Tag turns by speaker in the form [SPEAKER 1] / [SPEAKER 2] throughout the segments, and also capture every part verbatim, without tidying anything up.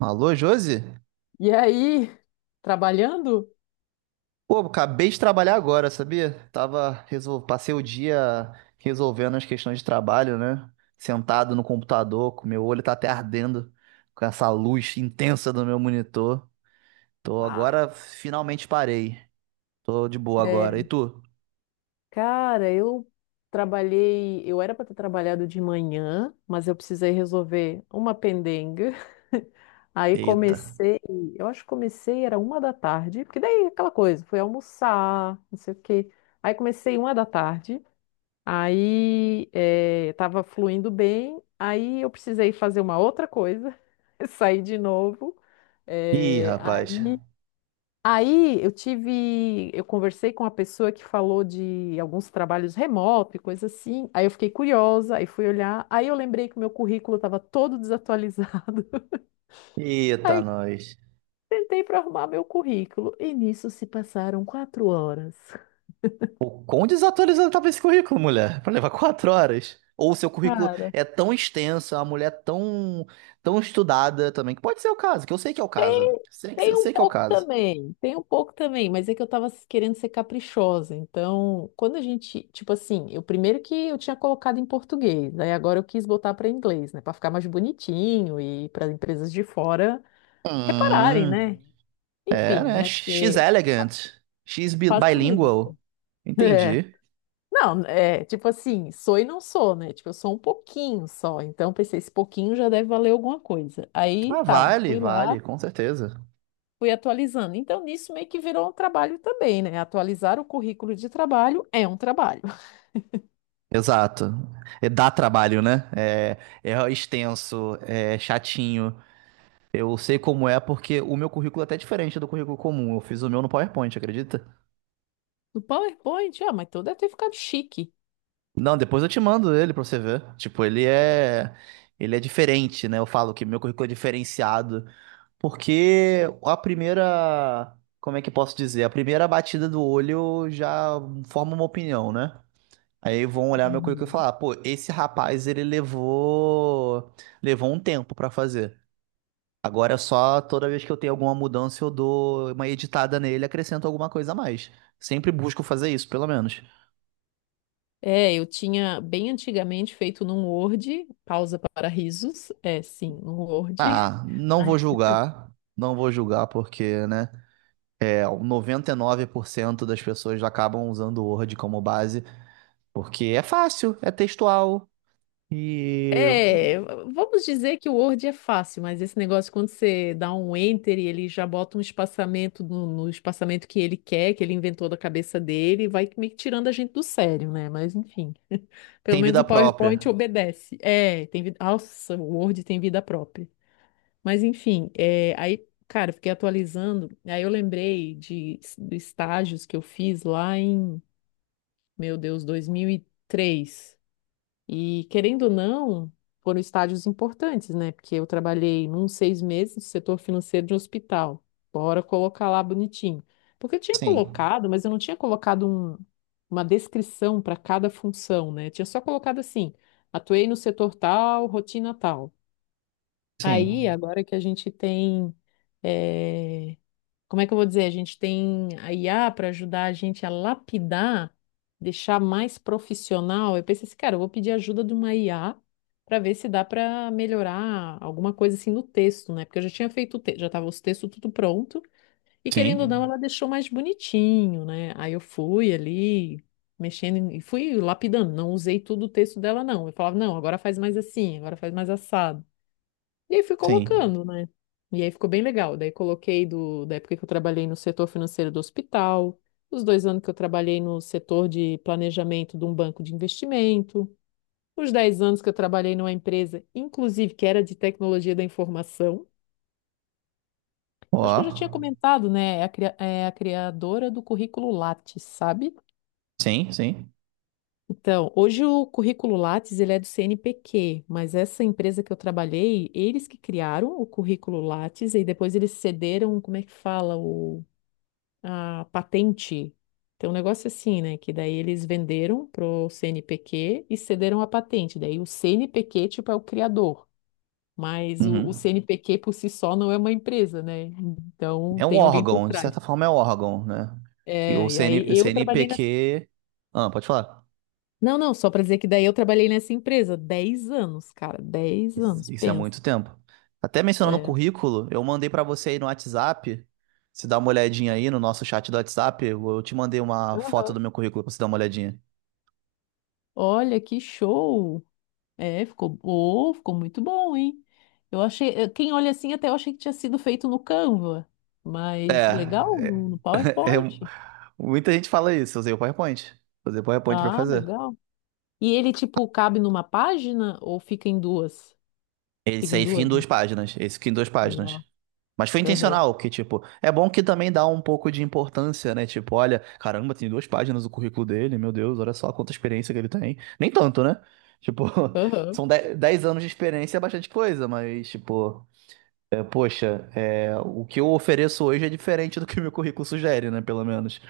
[SPEAKER 1] Alô, Josi?
[SPEAKER 2] E aí, trabalhando?
[SPEAKER 1] Pô, acabei de trabalhar agora, sabia? Tava, resol... Passei o dia resolvendo as questões de trabalho, né? Sentado no computador, com meu olho tá até ardendo com essa luz intensa do meu monitor. Tô
[SPEAKER 2] Ah,
[SPEAKER 1] agora, finalmente parei. Tô de boa
[SPEAKER 2] é,
[SPEAKER 1] agora. E tu?
[SPEAKER 2] cara, eu trabalhei. Eu era para ter trabalhado de manhã, mas eu precisei resolver uma pendenga. Aí
[SPEAKER 1] Eita.
[SPEAKER 2] comecei, eu acho que comecei, era uma da tarde, porque daí aquela coisa, fui almoçar, não sei o quê. Aí comecei uma da tarde, aí eh, tava fluindo bem, aí eu precisei fazer uma outra coisa, saí de novo.
[SPEAKER 1] Ih,
[SPEAKER 2] eh, aí
[SPEAKER 1] rapaz.
[SPEAKER 2] Aí eu tive, eu conversei com uma pessoa que falou de alguns trabalhos remoto e coisa assim. Aí eu fiquei curiosa, aí fui olhar, aí eu lembrei que o meu currículo estava todo desatualizado.
[SPEAKER 1] Eita,
[SPEAKER 2] Aí
[SPEAKER 1] nós.
[SPEAKER 2] tentei para arrumar meu currículo e nisso se passaram quatro horas.
[SPEAKER 1] O quão desatualizado tava esse currículo, mulher? Pra levar quatro horas. Ou o seu currículo
[SPEAKER 2] Cara.
[SPEAKER 1] é tão extenso, a uma mulher é tão, tão estudada também, que pode ser o caso, que eu sei que é o caso.
[SPEAKER 2] Tem,
[SPEAKER 1] Sei que, eu
[SPEAKER 2] tem um
[SPEAKER 1] sei que é o
[SPEAKER 2] pouco
[SPEAKER 1] caso.
[SPEAKER 2] também, tem um pouco também, mas é que eu tava querendo ser caprichosa. Então, quando a gente, tipo assim, eu primeiro que eu tinha colocado em português, aí agora eu quis botar para inglês, né, para ficar mais bonitinho e para empresas de fora repararem,
[SPEAKER 1] Hum,
[SPEAKER 2] né?
[SPEAKER 1] é,
[SPEAKER 2] Enfim,
[SPEAKER 1] né?
[SPEAKER 2] né?
[SPEAKER 1] She's
[SPEAKER 2] Porque
[SPEAKER 1] elegant. She's bi-
[SPEAKER 2] facilita.
[SPEAKER 1] bilingual.
[SPEAKER 2] É.
[SPEAKER 1] Entendi.
[SPEAKER 2] Não, é, tipo assim, sou e não sou, né? Tipo, eu sou um pouquinho só. Então, pensei, esse pouquinho já deve valer alguma coisa. Aí,
[SPEAKER 1] Ah,
[SPEAKER 2] tá,
[SPEAKER 1] vale,
[SPEAKER 2] fui lá,
[SPEAKER 1] vale, com certeza.
[SPEAKER 2] fui atualizando. Então, nisso meio que virou um trabalho também, né? Atualizar o currículo de trabalho é um trabalho.
[SPEAKER 1] Exato. É, dá trabalho, né? É, é extenso, é chatinho. Eu sei como é porque o meu currículo é até diferente do currículo comum. Eu fiz o meu no PowerPoint, acredita?
[SPEAKER 2] No PowerPoint, ah, mas tu deve ter ficado chique.
[SPEAKER 1] Não, depois eu te mando ele pra você ver. Tipo, ele é. Ele é diferente, né? Eu falo que meu currículo é diferenciado. Porque a primeira. Como é que eu posso dizer? A primeira batida do olho já forma uma opinião, né? Aí vão olhar meu currículo e
[SPEAKER 2] Uhum.
[SPEAKER 1] falar: "Ah, pô, esse rapaz, ele levou. Levou um tempo pra fazer. Agora é só toda vez que eu tenho alguma mudança, eu dou uma editada nele, acrescento alguma coisa a mais. Sempre busco fazer isso, pelo menos.
[SPEAKER 2] É, eu tinha bem antigamente feito num Word, pausa para risos, é sim, num Word.
[SPEAKER 1] Ah, não vou
[SPEAKER 2] Né?
[SPEAKER 1] julgar, não vou julgar porque, né, é, noventa e nove por cento das pessoas acabam usando o Word como base porque é fácil, é textual e
[SPEAKER 2] É, vamos dizer que o Word é fácil, mas esse negócio quando você dá um enter e ele já bota um espaçamento no, no espaçamento que ele quer, que ele inventou da cabeça dele, vai meio que tirando a gente do sério, né? Mas enfim. Pelo
[SPEAKER 1] tem
[SPEAKER 2] menos o
[SPEAKER 1] vida
[SPEAKER 2] PowerPoint
[SPEAKER 1] própria.
[SPEAKER 2] obedece. É, tem vida. Nossa, o Word tem vida própria. Mas enfim, é, aí, cara, eu fiquei atualizando. Aí eu lembrei de, de estágios que eu fiz lá em, meu Deus, dois mil e três. E querendo ou não, foram estágios importantes, né? Porque eu trabalhei num seis meses no setor financeiro de um hospital. Bora colocar lá bonitinho. Porque eu tinha
[SPEAKER 1] Sim,
[SPEAKER 2] colocado, mas eu não tinha colocado um- uma descrição para cada função, né? Eu tinha só colocado assim: atuei no setor tal, rotina tal. Aí,
[SPEAKER 1] sim,
[SPEAKER 2] agora que a gente tem eh, como é que eu vou dizer? A gente tem a I A para ajudar a gente a lapidar, deixar mais profissional. Eu pensei assim, cara, eu vou pedir ajuda de uma I A para ver se dá para melhorar alguma coisa assim no texto, né? Porque eu já tinha feito o texto, já estava os textos tudo pronto e querendo ou não,
[SPEAKER 1] sim,
[SPEAKER 2] ela deixou mais bonitinho, né? Aí eu fui ali mexendo em- e fui lapidando, não usei tudo o texto dela não. Eu falava, não, agora faz mais assim, agora faz mais assado. E aí fui
[SPEAKER 1] sim.
[SPEAKER 2] colocando, né? E aí ficou bem legal. Daí coloquei do, da época que eu trabalhei no setor financeiro do hospital, os dois anos que eu trabalhei no setor de planejamento de um banco de investimento, os dez anos que eu trabalhei numa empresa, inclusive, que era de tecnologia da informação.
[SPEAKER 1] Ó,
[SPEAKER 2] Acho que eu já tinha comentado, né? É a, cria- é a criadora do currículo Lattes, sabe?
[SPEAKER 1] sim, sim.
[SPEAKER 2] Então, hoje o currículo Lattes ele é do CNPq, mas essa empresa que eu trabalhei, eles que criaram o currículo Lattes e depois eles cederam, como é que fala, o, a patente. Tem um negócio assim, né? Que daí eles venderam pro CNPq e cederam a patente. Daí o CNPq, tipo, é o criador, mas o, o
[SPEAKER 1] Uhum.
[SPEAKER 2] CNPq por si só não é uma empresa, né? Então
[SPEAKER 1] É um
[SPEAKER 2] tem alguém por
[SPEAKER 1] órgão, de
[SPEAKER 2] trás.
[SPEAKER 1] certa forma é um órgão, né? Que
[SPEAKER 2] É, e
[SPEAKER 1] o C N,
[SPEAKER 2] aí
[SPEAKER 1] o
[SPEAKER 2] eu trabalhei
[SPEAKER 1] CNPq. Ah, pode falar.
[SPEAKER 2] Não, não, só pra dizer que daí eu trabalhei nessa empresa dez anos, cara, dez
[SPEAKER 1] Isso
[SPEAKER 2] anos,
[SPEAKER 1] isso é
[SPEAKER 2] pensa.
[SPEAKER 1] muito tempo. Até mencionando o
[SPEAKER 2] É.
[SPEAKER 1] currículo, eu mandei pra você aí no WhatsApp. Se dá uma olhadinha aí no nosso chat do WhatsApp, eu te mandei uma foto
[SPEAKER 2] Aham.
[SPEAKER 1] do meu currículo pra você dar uma olhadinha.
[SPEAKER 2] Olha que show! É, ficou, oh, ficou muito bom, hein? Eu achei, eh, quem olha assim até eu achei que tinha sido feito no Canva,
[SPEAKER 1] É,
[SPEAKER 2] mas legal,
[SPEAKER 1] é-
[SPEAKER 2] no, no
[SPEAKER 1] é-
[SPEAKER 2] PowerPoint.
[SPEAKER 1] Muita gente fala isso. Eu usei o PowerPoint. Usei o PowerPoint pra
[SPEAKER 2] Ah,
[SPEAKER 1] fazer.
[SPEAKER 2] legal. E ele, tipo, cabe numa página ou fica em duas? Fica
[SPEAKER 1] Esse
[SPEAKER 2] em
[SPEAKER 1] aí fica em
[SPEAKER 2] duas, né?
[SPEAKER 1] duas páginas. Esse fica em duas páginas.
[SPEAKER 2] Legal.
[SPEAKER 1] Mas foi
[SPEAKER 2] Aham,
[SPEAKER 1] intencional, que, tipo, é bom que também dá um pouco de importância, né? Tipo, olha, caramba, tem duas páginas o currículo dele, meu Deus, olha só quanta experiência que ele tem. Nem tanto, né? Tipo,
[SPEAKER 2] aham,
[SPEAKER 1] são de- dez anos de experiência é bastante coisa, mas, tipo, é, poxa, é, o que eu ofereço hoje é diferente do que o meu currículo sugere, né? Pelo menos.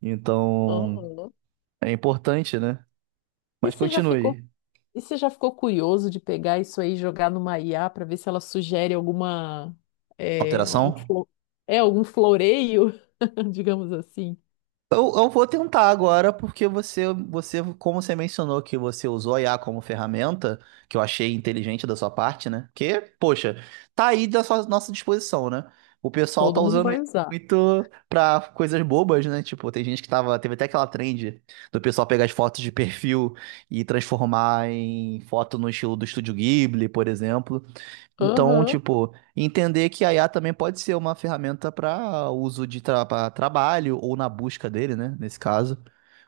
[SPEAKER 1] Então,
[SPEAKER 2] aham.
[SPEAKER 1] é importante, né?
[SPEAKER 2] E
[SPEAKER 1] Mas
[SPEAKER 2] você já ficou
[SPEAKER 1] continue.
[SPEAKER 2] E você já ficou curioso de pegar isso aí e jogar numa I A para ver se ela sugere alguma é, um
[SPEAKER 1] Alteração?
[SPEAKER 2] flo- é algum floreio, digamos assim?
[SPEAKER 1] Eu, eu vou tentar agora, porque você, você, como você mencionou que você usou a I A como ferramenta, que eu achei inteligente da sua parte, né? Porque, poxa, tá aí da sua- nossa disposição, né? O pessoal tá
[SPEAKER 2] Todo mundo
[SPEAKER 1] usando isso
[SPEAKER 2] vai usar.
[SPEAKER 1] muito pra coisas bobas, né? Tipo, tem gente que tava, teve até aquela trend do pessoal pegar as fotos de perfil e transformar em foto no estilo do Estúdio Ghibli, por exemplo. Então,
[SPEAKER 2] Aham.
[SPEAKER 1] tipo, entender que a I A também pode ser uma ferramenta para uso de tra pra trabalho ou na busca dele, né? Nesse caso,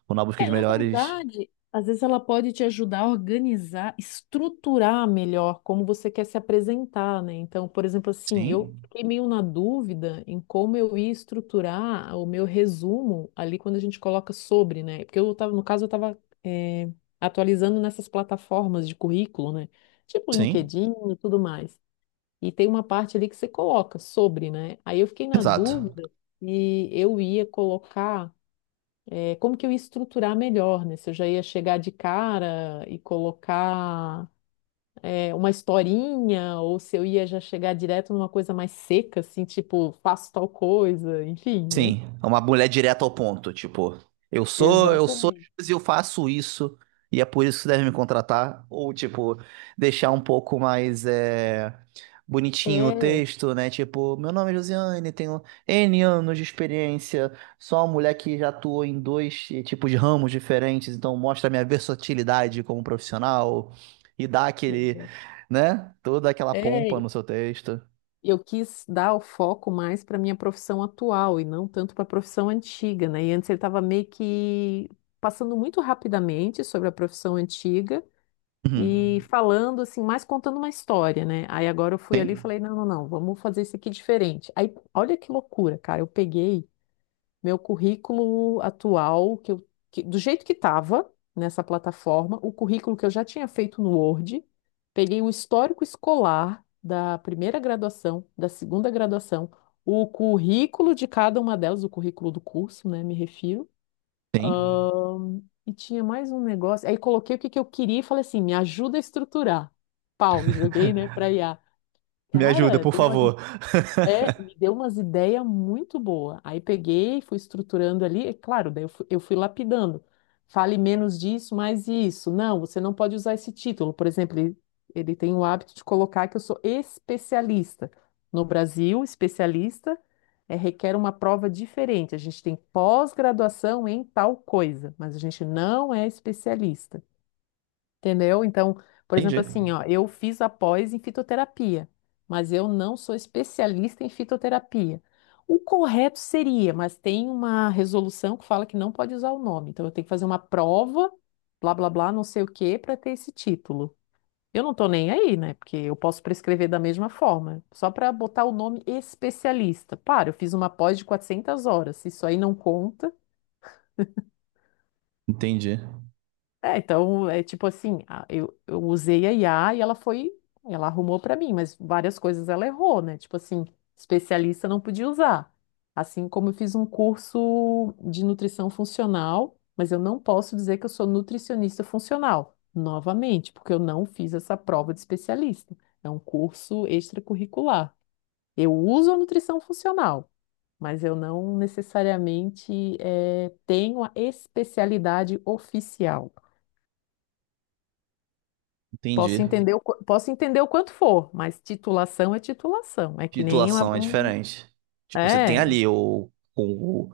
[SPEAKER 1] ou na busca
[SPEAKER 2] É,
[SPEAKER 1] de
[SPEAKER 2] na
[SPEAKER 1] melhores.
[SPEAKER 2] verdade, às vezes ela pode te ajudar a organizar, estruturar melhor como você quer se apresentar, né? Então, por exemplo, assim, eu
[SPEAKER 1] Sim,
[SPEAKER 2] fiquei meio na dúvida em como eu ia estruturar o meu resumo ali quando a gente coloca sobre, né? Porque eu tava, no caso, eu estava atualizando nessas plataformas de currículo, né? Tipo
[SPEAKER 1] sim,
[SPEAKER 2] LinkedIn e tudo mais. E tem uma parte ali que você coloca sobre, né? Aí eu fiquei na
[SPEAKER 1] exato.
[SPEAKER 2] dúvida e eu ia colocar é, como que eu ia estruturar melhor, né? Se eu já ia chegar de cara e colocar é, uma historinha, ou se eu ia já chegar direto numa coisa mais seca, assim, tipo, faço tal coisa, enfim, né?
[SPEAKER 1] Sim, é uma mulher direta ao ponto, tipo, eu sou, eu sou
[SPEAKER 2] Exatamente.
[SPEAKER 1] X e eu faço isso, e é por isso que você deve me contratar, ou tipo, deixar um pouco mais é, bonitinho o
[SPEAKER 2] É,
[SPEAKER 1] texto, né? Tipo, meu nome é Josiane, tenho N anos de experiência, sou uma mulher que já atuou em dois eh, tipos de ramos diferentes, então mostra a minha versatilidade como profissional e dá aquele,
[SPEAKER 2] exato.
[SPEAKER 1] né? Toda aquela pompa
[SPEAKER 2] é,
[SPEAKER 1] no seu texto.
[SPEAKER 2] eu quis dar o foco mais para minha profissão atual e não tanto para a profissão antiga, né? E antes ele estava meio que passando muito rapidamente sobre a profissão antiga e
[SPEAKER 1] Uhum.
[SPEAKER 2] falando assim, mais contando uma história, né? Aí agora eu fui ali e
[SPEAKER 1] Sim,
[SPEAKER 2] falei, não, não, não, vamos fazer isso aqui diferente. Aí, olha que loucura, cara, eu peguei meu currículo atual, que eu, que- do jeito que estava nessa plataforma, o currículo que eu já tinha feito no Word, peguei o histórico escolar da primeira graduação, da segunda graduação, o currículo de cada uma delas, o currículo do curso, né, me refiro,
[SPEAKER 1] sim.
[SPEAKER 2] e tinha mais um negócio. Aí coloquei o que que eu queria e falei assim: me ajuda a estruturar. Pau, joguei, né, pra I a.
[SPEAKER 1] Me ajuda,
[SPEAKER 2] Cara,
[SPEAKER 1] por
[SPEAKER 2] deu uma
[SPEAKER 1] favor.
[SPEAKER 2] é, Me deu umas ideias muito boas. Aí peguei, fui estruturando ali, é claro, daí eu fui, eu fui lapidando. Fale menos disso, mais isso. Não, você não pode usar esse título. Por exemplo, ele, ele tem o hábito de colocar que eu sou especialista. No Brasil, especialista é, requer uma prova diferente. A gente tem pós-graduação em tal coisa, mas a gente não é especialista. Entendeu? Então, por exemplo,
[SPEAKER 1] Entendi.
[SPEAKER 2] assim, ó, eu fiz a pós em fitoterapia, mas eu não sou especialista em fitoterapia. O correto seria, mas tem uma resolução que fala que não pode usar o nome. Então, eu tenho que fazer uma prova, blá, blá, blá, não sei o quê, para ter esse título. Eu não tô nem aí, né? Porque eu posso prescrever da mesma forma, só para botar o nome especialista. Para, eu fiz uma pós de quatrocentas horas. Se isso aí não conta,
[SPEAKER 1] Entendi.
[SPEAKER 2] é, então, é tipo assim, a- eu, eu usei a I A e ela foi, ela arrumou pra mim, mas várias coisas ela errou, né? Tipo assim, especialista não podia usar. Assim como eu fiz um curso de nutrição funcional, mas eu não posso dizer que eu sou nutricionista funcional, novamente, porque eu não fiz essa prova de especialista. É um curso extracurricular. Eu uso a nutrição funcional, mas eu não necessariamente eh, tenho a especialidade oficial. Posso
[SPEAKER 1] Entendi.
[SPEAKER 2] entender o, qu- posso entender o quanto for, mas titulação é titulação. É que nem uma.
[SPEAKER 1] Titulação é
[SPEAKER 2] um-
[SPEAKER 1] diferente. Tipo, você tem
[SPEAKER 2] É,
[SPEAKER 1] ali o, o-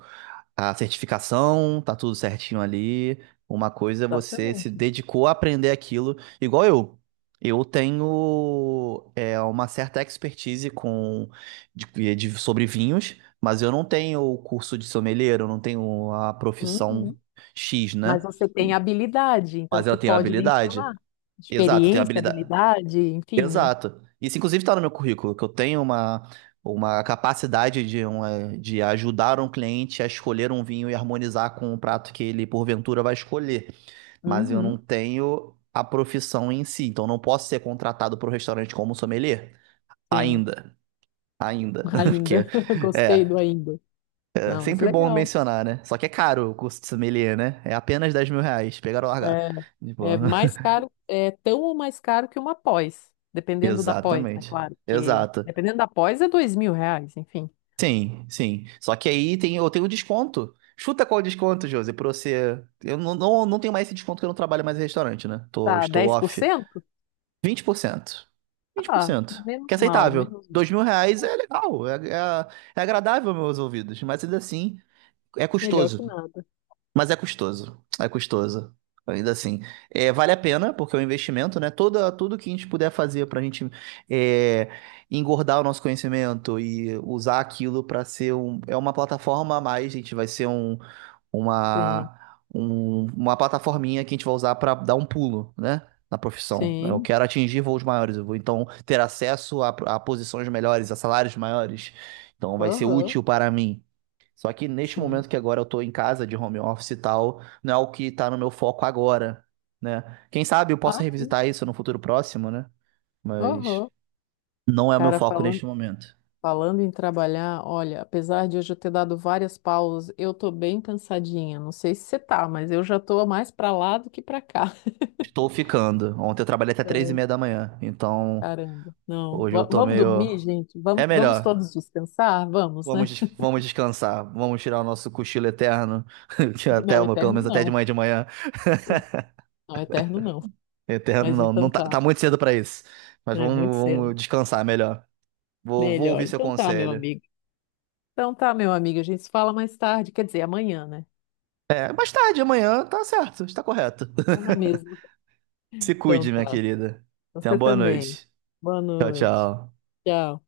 [SPEAKER 1] a certificação, tá tudo certinho ali. Uma coisa é você se
[SPEAKER 2] exatamente.
[SPEAKER 1] dedicou a aprender aquilo, igual eu. Eu tenho é, uma certa expertise com de- de- sobre vinhos, mas eu não tenho o curso de sommelier, eu não tenho a profissão
[SPEAKER 2] Uhum.
[SPEAKER 1] X,
[SPEAKER 2] Mas
[SPEAKER 1] né?
[SPEAKER 2] você tem habilidade, então
[SPEAKER 1] Mas eu
[SPEAKER 2] você
[SPEAKER 1] tenho
[SPEAKER 2] pode
[SPEAKER 1] habilidade.
[SPEAKER 2] mencionar.
[SPEAKER 1] Exato, eu tenho
[SPEAKER 2] Experiência,
[SPEAKER 1] habilidade.
[SPEAKER 2] habilidade, enfim, né?
[SPEAKER 1] Exato. Isso, inclusive, está no meu currículo, que eu tenho uma, uma capacidade de, uma, de ajudar um cliente a escolher um vinho e harmonizar com o prato que ele, porventura, vai escolher. Mas eu não
[SPEAKER 2] Uhum.
[SPEAKER 1] tenho a profissão em si, então não posso ser contratado para o restaurante como sommelier
[SPEAKER 2] Sim,
[SPEAKER 1] ainda. Ainda.
[SPEAKER 2] ainda.
[SPEAKER 1] Porque
[SPEAKER 2] Gostei
[SPEAKER 1] é,
[SPEAKER 2] do ainda.
[SPEAKER 1] é
[SPEAKER 2] Não, mas
[SPEAKER 1] sempre bom
[SPEAKER 2] legal.
[SPEAKER 1] mencionar, né? Só que é caro o curso de sommelier, né? É apenas dez mil reais, pegar ou largar. Tipo,
[SPEAKER 2] É, é mais caro, é tão ou mais caro que uma pós. Dependendo da pós, né?
[SPEAKER 1] exatamente.
[SPEAKER 2] Claro, porque
[SPEAKER 1] Exato.
[SPEAKER 2] dependendo da pós é dois mil reais, enfim.
[SPEAKER 1] Sim, sim. Só que aí tem, eu tenho desconto. Chuta qual o desconto, Josi, pra você. Eu não, não, não tenho mais esse desconto que eu não trabalho mais em restaurante, né? Tô,
[SPEAKER 2] Tá,
[SPEAKER 1] estou
[SPEAKER 2] dez por
[SPEAKER 1] off. Vinte
[SPEAKER 2] cento
[SPEAKER 1] vinte por cento, vinte por
[SPEAKER 2] Ah,
[SPEAKER 1] cento. Que é
[SPEAKER 2] menos mal,
[SPEAKER 1] aceitável.
[SPEAKER 2] menos mal.
[SPEAKER 1] Dois mil reais é legal, é, é, é agradável aos meus ouvidos, mas ainda assim é
[SPEAKER 2] Melhor que
[SPEAKER 1] custoso.
[SPEAKER 2] nada.
[SPEAKER 1] Mas é custoso, é custoso. Ainda assim, é, vale a pena, porque é um investimento, né? Toda, tudo que a gente puder fazer para a gente é, engordar o nosso conhecimento e usar aquilo para ser um, é uma plataforma a mais, a gente vai ser um,
[SPEAKER 2] Sim,
[SPEAKER 1] uma, um- uma plataforminha que a gente vai usar para dar um pulo, né? Na profissão. Eu
[SPEAKER 2] sim.
[SPEAKER 1] quero atingir voos maiores, eu vou então ter acesso a, a posições melhores, a salários maiores. Então vai ser
[SPEAKER 2] Aham,
[SPEAKER 1] útil para mim. Só que neste
[SPEAKER 2] sim.
[SPEAKER 1] momento que agora eu tô em casa de home office e tal, não é o que tá no meu foco agora, né? Quem sabe eu possa
[SPEAKER 2] Ah, sim.
[SPEAKER 1] revisitar isso no futuro próximo, né? Mas
[SPEAKER 2] Aham.
[SPEAKER 1] não é o meu
[SPEAKER 2] Cara,
[SPEAKER 1] foco
[SPEAKER 2] falando,
[SPEAKER 1] neste momento.
[SPEAKER 2] falando em trabalhar, olha, apesar de hoje eu ter dado várias pausas, eu tô bem cansadinha. Não sei se você tá, mas eu já tô mais pra lá do que pra cá.
[SPEAKER 1] Estou ficando. Ontem eu trabalhei até três e
[SPEAKER 2] É,
[SPEAKER 1] meia da manhã, então
[SPEAKER 2] caramba. Não.
[SPEAKER 1] hoje eu
[SPEAKER 2] Va-
[SPEAKER 1] tô
[SPEAKER 2] vamos dormir,
[SPEAKER 1] meio.
[SPEAKER 2] gente?
[SPEAKER 1] É
[SPEAKER 2] Vamos, vamos todos
[SPEAKER 1] melhor.
[SPEAKER 2] descansar? Vamos,
[SPEAKER 1] Vamos,
[SPEAKER 2] né?
[SPEAKER 1] des- vamos descansar. Vamos tirar o nosso cochilo eterno. Que até
[SPEAKER 2] Não,
[SPEAKER 1] uma, pelo
[SPEAKER 2] eterno
[SPEAKER 1] menos até de
[SPEAKER 2] não.
[SPEAKER 1] manhã de manhã.
[SPEAKER 2] Não, eterno não.
[SPEAKER 1] Eterno
[SPEAKER 2] Mas
[SPEAKER 1] não, não
[SPEAKER 2] então
[SPEAKER 1] tá,
[SPEAKER 2] tá.
[SPEAKER 1] tá muito cedo pra isso. Mas
[SPEAKER 2] É
[SPEAKER 1] vamos,
[SPEAKER 2] muito
[SPEAKER 1] vamos
[SPEAKER 2] cedo.
[SPEAKER 1] descansar melhor. Vou, vou
[SPEAKER 2] Melhor.
[SPEAKER 1] ouvir seu
[SPEAKER 2] Então tá, meu
[SPEAKER 1] conselho.
[SPEAKER 2] amigo. Então tá, meu amigo, a gente se fala mais tarde, quer dizer, amanhã, né?
[SPEAKER 1] É, mais tarde, amanhã, tá certo, está correto.
[SPEAKER 2] Tô na mesma.
[SPEAKER 1] Se
[SPEAKER 2] Então
[SPEAKER 1] cuide, minha
[SPEAKER 2] tá.
[SPEAKER 1] querida. Tenha
[SPEAKER 2] Você
[SPEAKER 1] uma boa
[SPEAKER 2] também.
[SPEAKER 1] noite.
[SPEAKER 2] Boa
[SPEAKER 1] Tchau,
[SPEAKER 2] noite.
[SPEAKER 1] tchau.
[SPEAKER 2] Tchau.